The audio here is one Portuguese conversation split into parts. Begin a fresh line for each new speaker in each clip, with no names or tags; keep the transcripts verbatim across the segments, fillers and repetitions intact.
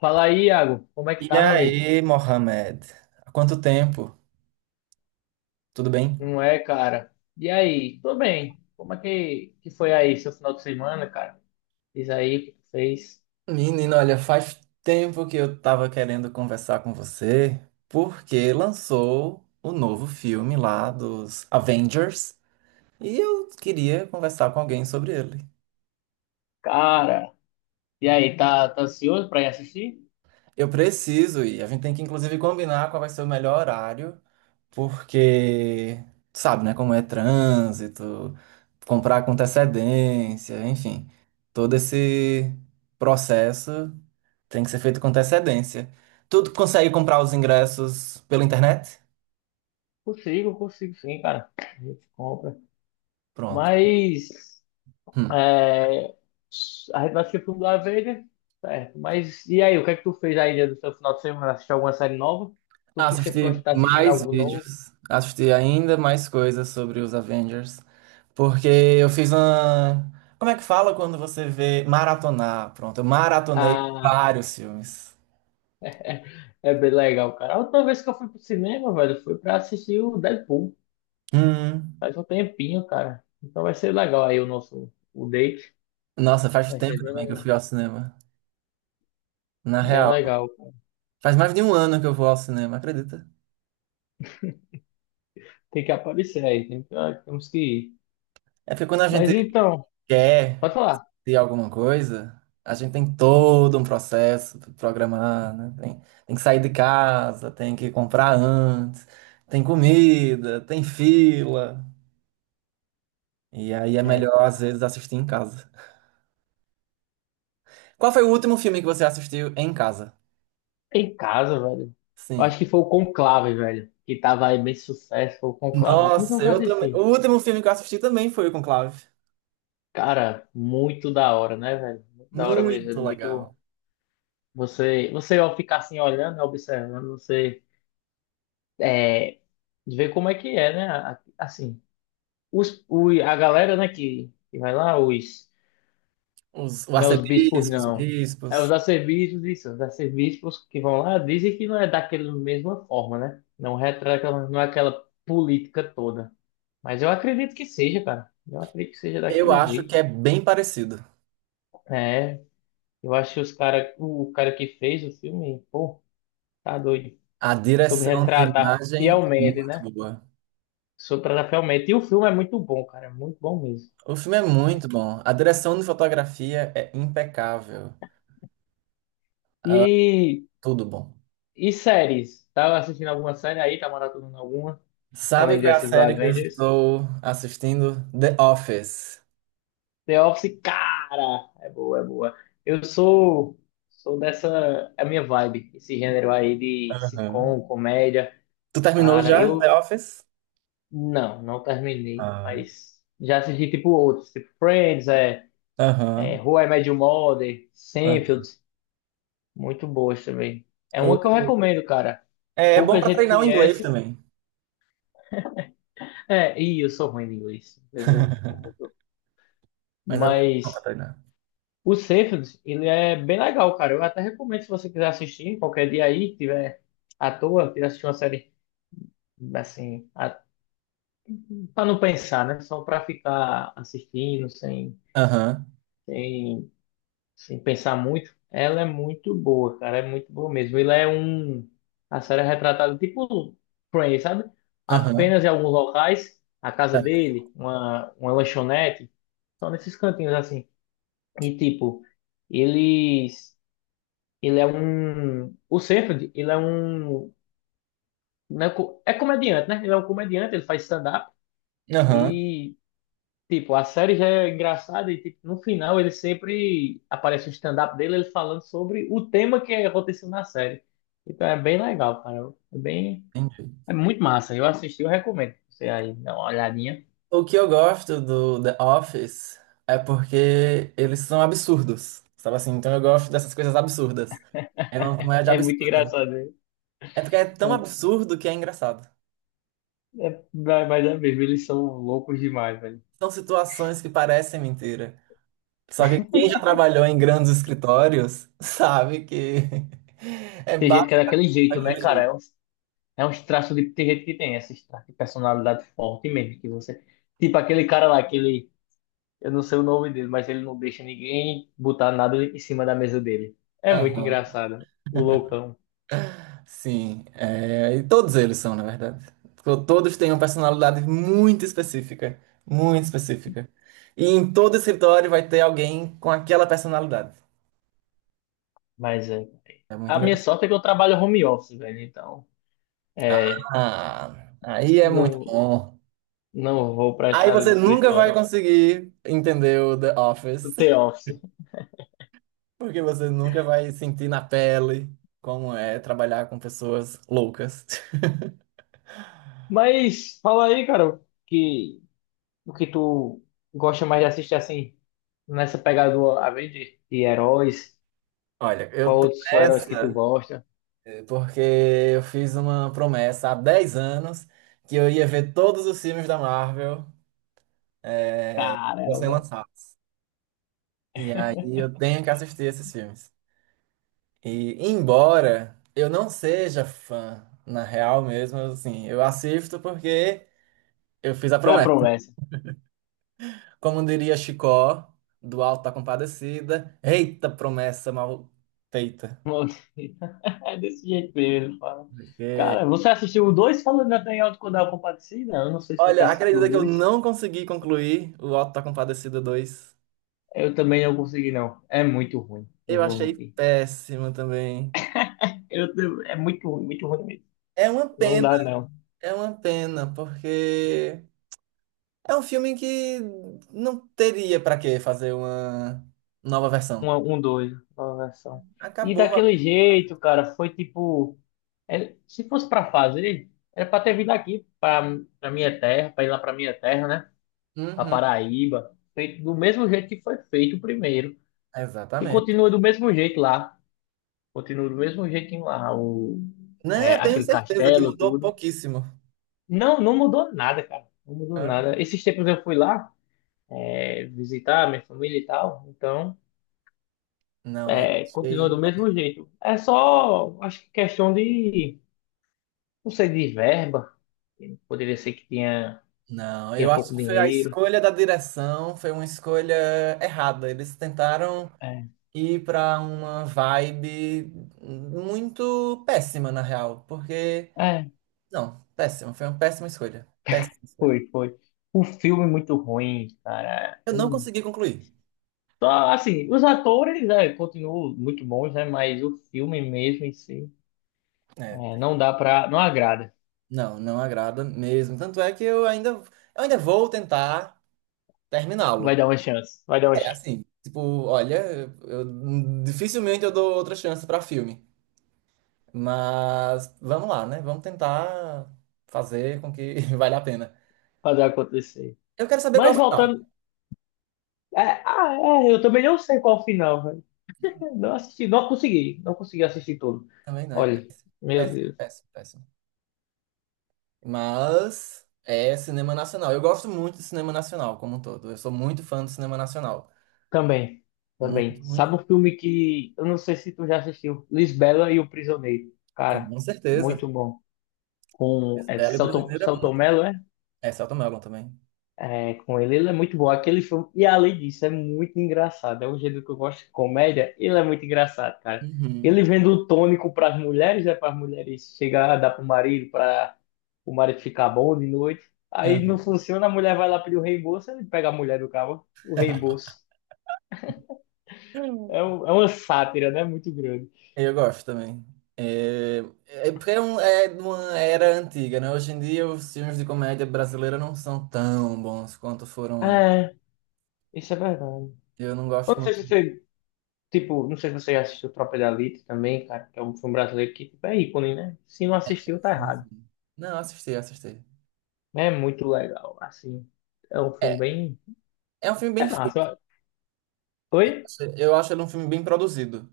Fala aí, Iago. Como é que
E
tá, meu amigo?
aí, Mohamed? Há quanto tempo? Tudo bem?
Não é, cara? E aí? Tô bem. Como é que, que foi aí seu final de semana, cara? Diz aí o que tu fez.
Menino, olha, faz tempo que eu tava querendo conversar com você, porque lançou o novo filme lá dos Avengers e eu queria conversar com alguém sobre ele.
Cara, e aí, tá, tá ansioso pra ir assistir?
Eu preciso ir, a gente tem que inclusive combinar qual vai ser o melhor horário porque sabe, né, como é trânsito, comprar com antecedência, enfim, todo esse processo tem que ser feito com antecedência. Tu consegue comprar os ingressos pela internet?
Consigo, consigo sim, cara. A gente compra.
Pronto.
Mas
Hum.
é, a gente vai assistir o filme do Avenger, certo? Mas e aí, o que é que tu fez aí no seu final de semana? Assistiu alguma série nova? Tu que sempre gosta de
Assisti
estar assistindo
mais
algo novo?
vídeos, assisti ainda mais coisas sobre os Avengers, porque eu fiz uma. Como é que fala quando você vê maratonar? Pronto, eu maratonei
Ah,
vários filmes.
é bem legal, cara. A última vez que eu fui pro cinema, velho, foi pra assistir o Deadpool.
Hum.
Faz um tempinho, cara. Então vai ser legal aí o nosso o date.
Nossa, faz
Vai ser
tempo
bem
também que eu
legal.
fui ao cinema. Na
Bem
real,
legal, cara.
faz mais de um ano que eu vou ao cinema, acredita?
Tem que aparecer aí. Tem que- ah, temos que ir.
É porque quando a gente
Mas então,
quer
pode falar.
ter alguma coisa, a gente tem todo um processo pra programar, né? Tem, tem que sair de casa, tem que comprar antes, tem comida, tem fila. E aí é
É,
melhor, às vezes, assistir em casa. Qual foi o último filme que você assistiu em casa?
em casa, velho. Eu
Sim.
acho que foi o Conclave, velho. Que tava aí bem sucesso, foi o Conclave. Como que eu
Nossa,
nunca
eu também. O
assisti?
último filme que eu assisti também foi o Conclave.
Cara, muito da hora, né, velho? Muito da hora mesmo. É
Muito legal.
muito. Você, você ao ficar assim olhando, observando, você de ver como é que é, né? A- Assim, os, o, a galera, né, que, que vai lá, os,
Os, o
não é os bispos,
arcebispos,
não. É
bispos.
os arcebispos, isso, os arcebispos que vão lá dizem que não é daquela mesma forma, né? Não retrata, não é aquela política toda. Mas eu acredito que seja, cara. Eu acredito que seja
Eu
daquele
acho que
jeito.
é bem parecido.
É, eu acho que os cara, o cara que fez o filme, pô, tá doido.
A
Soube
direção de
retratar
imagem é
fielmente,
muito
né?
boa.
Soube retratar fielmente. E o filme é muito bom, cara. É muito bom mesmo.
O filme é muito bom. A direção de fotografia é impecável.
E
Tudo bom.
E séries? Tava assistindo alguma série aí? Tá maratonando alguma?
Sabe
Além
qual é a
dessas do
série que eu
Avengers?
estou assistindo? The Office.
The Office, cara! É boa, é boa. Eu sou, sou dessa. É a minha vibe, esse gênero aí de
Aham.
sitcom, comédia.
Tu terminou
Cara,
já The
eu
Office?
não, não terminei,
Ah.
mas já assisti tipo outros, tipo Friends, é, é
Aham.
How I Met Your Mother,
Aham.
Seinfeld, muito boas também. É
O-
uma que eu recomendo, cara.
É, é bom
Pouca
pra
gente
treinar o inglês
conhece.
também.
É, e eu sou ruim em inglês. Eu não sou muito.
Mas é muito bom pra
Mas
treinar.
o Seinfeld, ele é bem legal, cara. Eu até recomendo se você quiser assistir qualquer dia aí, tiver à toa, quiser assistir uma série assim, a- pra não pensar, né? Só pra ficar assistindo sem,
Aham.
sem, sem pensar muito. Ela é muito boa, cara. É muito boa mesmo. Ele é um. A série é retratada tipo Friends, sabe?
Aham.
Apenas em alguns locais, a casa
É.
dele, uma, uma lanchonete, só nesses cantinhos assim. E tipo, eles. Ele é um. O Seinfeld, ele é um, não é co- é comediante, né? Ele é um comediante, ele faz stand-up.
Aham.
E, tipo, a série já é engraçada. E, tipo, no final, ele sempre aparece o stand-up dele, ele falando sobre o tema que aconteceu na série. Então é bem legal, cara. É bem.
Entendi.
É muito massa. Eu assisti, eu recomendo. Você aí, dá uma olhadinha.
O que eu gosto do The Office é porque eles são absurdos, sabe assim? Então eu gosto dessas coisas absurdas. É uma comédia
É muito
absurda.
engraçado, né?
É porque é tão
É,
absurdo que é engraçado.
é, mas é mesmo, eles são loucos demais, velho.
São situações que parecem mentira. Só que quem já trabalhou em grandes escritórios sabe que é
Tem gente que
básico
é daquele jeito, né,
daquele
cara?
jeito.
É um. É uns traços de. Tem gente que tem esses traços de personalidade forte mesmo, que você. Tipo aquele cara lá, aquele. Eu não sei o nome dele, mas ele não deixa ninguém botar nada em cima da mesa dele. É muito
Aham.
engraçado. O loucão.
Sim, é, e todos eles são, na verdade. To- Todos têm uma personalidade muito específica, muito específica. E em todo escritório vai ter alguém com aquela personalidade.
Mas é.
É muito
A minha
engraçado.
sorte é que eu trabalho home office, velho. Então. É.
Ah, aí é muito
Não,
bom.
não vou pra esse
Aí
lado do
você nunca vai
escritório.
conseguir entender o The
Do
Office,
The Office.
porque você nunca vai sentir na pele como é trabalhar com pessoas loucas.
Mas fala aí, cara, que o que tu gosta mais de assistir assim, nessa pegada do Avenger, de de heróis.
Olha, eu
Qual
tô
outros heróis que tu
nessa.
gosta?
Porque eu fiz uma promessa há dez anos que eu ia ver todos os filmes da Marvel sendo
Caramba,
lançados. E aí eu tenho que assistir esses filmes. E embora eu não seja fã, na real mesmo, assim, eu assisto porque eu fiz a
foi a
promessa.
promessa.
Como diria Chicó, do Alto da Compadecida, eita promessa mal feita.
É desse jeito mesmo, ele fala.
Porque,
Cara, você assistiu o dois Falando da Penhal quando ela compartilha? Eu não sei se você
olha,
assistiu o
acredita que eu
dois.
não consegui concluir o Alto da Compadecida dois.
Eu também não consegui, não. É muito ruim, não
Eu
vou
achei
mentir.
péssimo também.
Eu, te- é muito ruim, muito ruim mesmo.
É uma
Não
pena,
dá, não.
é uma pena, porque é um filme que não teria pra que fazer uma nova versão.
Um, um dois, uma versão. E
Acabou.
daquele jeito, cara, foi tipo. É- se fosse pra fazer, era pra ter vindo aqui, pra, pra minha terra, pra ir lá pra minha terra, né? Para
Uhum,
Paraíba, feito do mesmo jeito que foi feito o primeiro. E
exatamente.
continua do mesmo jeito lá. Continua do mesmo jeitinho lá, o, é,
Né, tenho
aquele
certeza que
castelo,
mudou
tudo.
pouquíssimo.
Não, não mudou nada, cara. Não mudou
É.
nada. Esses tempos eu fui lá, é, visitar minha família e tal. Então,
Não, eu
é, continua
achei.
do mesmo jeito. É só, acho que questão de, não sei, de verba. Poderia ser que tinha,
Não, eu
tinha
acho
pouco
que foi a
dinheiro.
escolha da direção, foi uma escolha errada. Eles tentaram
É,
ir pra uma vibe muito péssima, na real, porque.
é,
Não, péssima, foi uma péssima escolha. Péssima escolha.
foi, foi. O filme muito ruim, cara.
Eu não consegui concluir.
Só, assim, os atores, é, continuam muito bons, né? Mas o filme mesmo em si,
É,
é, não dá pra. Não agrada.
não, não agrada mesmo. Tanto é que eu ainda, eu ainda vou tentar
Vai
terminá-lo.
dar uma chance. Vai dar uma
É
chance.
assim, tipo, olha, eu- dificilmente eu dou outra chance pra filme. Mas vamos lá, né? Vamos tentar fazer com que valha a pena.
Fazer acontecer.
Eu quero saber qual
Mas
é o final.
voltando. É, ah, é, eu também não sei qual o final, velho. Não assisti, não consegui. Não consegui assistir tudo.
Também não é
Olha, meu
péssimo,
Deus.
péssimo, péssimo. Mas é cinema nacional. Eu gosto muito de cinema nacional como um todo. Eu sou muito fã do cinema nacional.
Também.
Muito,
Também.
muito.
Sabe um filme que. Eu não sei se tu já assistiu. Lisbela e o Prisioneiro. Cara,
Com certeza.
muito bom. Com é,
Bela e
Selton,
Prisioneiro é.
Selton
É, Saltomelo também.
é, com ele. Ele é muito bom. Aquele filme, e além disso, é muito engraçado. É um gênero que eu gosto de comédia. Ele é muito engraçado, cara.
Uhum.
Ele vendo o tônico para as mulheres, né? Para as mulheres chegar, dar pro marido, para o marido ficar bom de noite. Aí não
Aham.
funciona, a mulher vai lá pedir o reembolso, ele pega a mulher do cara, o reembolso. É,
Hum.
um- é uma sátira, né? Muito grande.
Eu gosto também. É, é porque é, um, é de uma era antiga, né? Hoje em dia os filmes de comédia brasileira não são tão bons quanto foram antes.
É, isso é verdade.
Eu não
Eu
gosto
não sei
muito
se você, tipo, não sei se você já assistiu Tropa de Elite também, cara, que é um filme brasileiro que, tipo, é ícone, né? Se não assistiu, tá
disso.
errado.
Não, assisti, assisti.
É muito legal, assim. É um filme
É,
bem.
é um filme
É
bem feito.
massa. Oi?
Eu acho ele um filme bem produzido.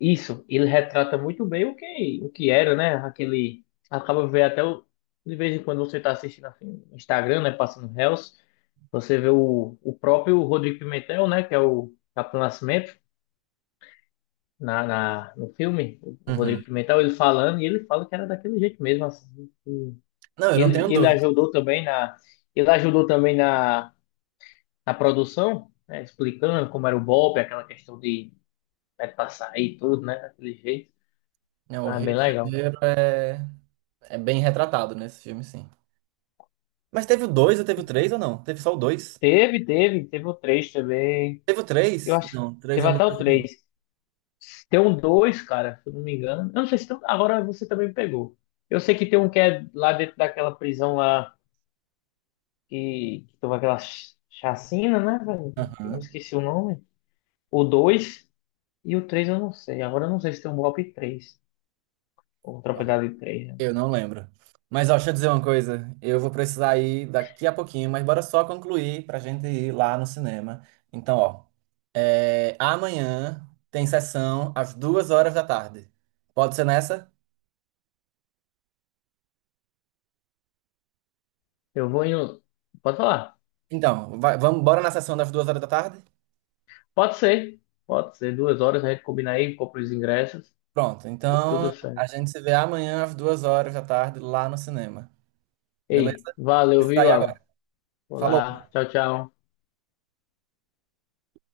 Isso, ele retrata muito bem o que, o que era, né? Aquele. Acaba ver até o. De vez em quando você tá assistindo assim, no Instagram, né? Passando Reels, você vê o, o próprio Rodrigo Pimentel, né? Que é o Capitão Nascimento, na, na, no filme. O, o
Uhum.
Rodrigo Pimentel, ele falando, e ele fala que era daquele jeito mesmo, assim. Que
Não, eu não tenho
Ele, ele
dúvida.
ajudou também na. Ele ajudou também na na produção, né, explicando como era o golpe, aquela questão de, né, passar aí tudo, né, daquele jeito.
Né? O
Ah,
Rio
bem
de
legal.
Janeiro é, é bem retratado nesse filme, sim. Mas teve o dois ou teve o três ou não? Teve só o dois?
Teve, teve, teve o três também.
Teve o
Eu
três?
acho que
Não, três
teve
eu não.
até o três. Tem um dois cara, se eu não me engano. Eu não sei se tem, um, agora você também pegou. Eu sei que tem um que é lá dentro daquela prisão lá que, que teve aquela ch- chacina, né, velho? Eu
Aham.
esqueci o nome. O dois e o três eu não sei. Agora eu não sei se tem um golpe três ou tropa
Bom,
de três né, no
eu não
caso.
lembro. Mas ó, deixa eu dizer uma coisa. Eu vou precisar ir daqui a pouquinho, mas bora só concluir pra gente ir lá no cinema. Então, ó, é, amanhã tem sessão às duas horas da tarde. Pode ser nessa?
Eu vou em. Um- Pode falar?
Então, vai- vamos, bora na sessão das duas horas da tarde?
Pode ser. Pode ser. Duas horas a gente combina aí, compra os ingressos
Pronto.
e
Então,
tudo certo.
a gente se vê amanhã às duas horas da tarde lá no cinema. Beleza?
Ei,
Vou
valeu,
precisar
viu,
ir agora.
Iago?
Falou.
Olá. Tchau, tchau.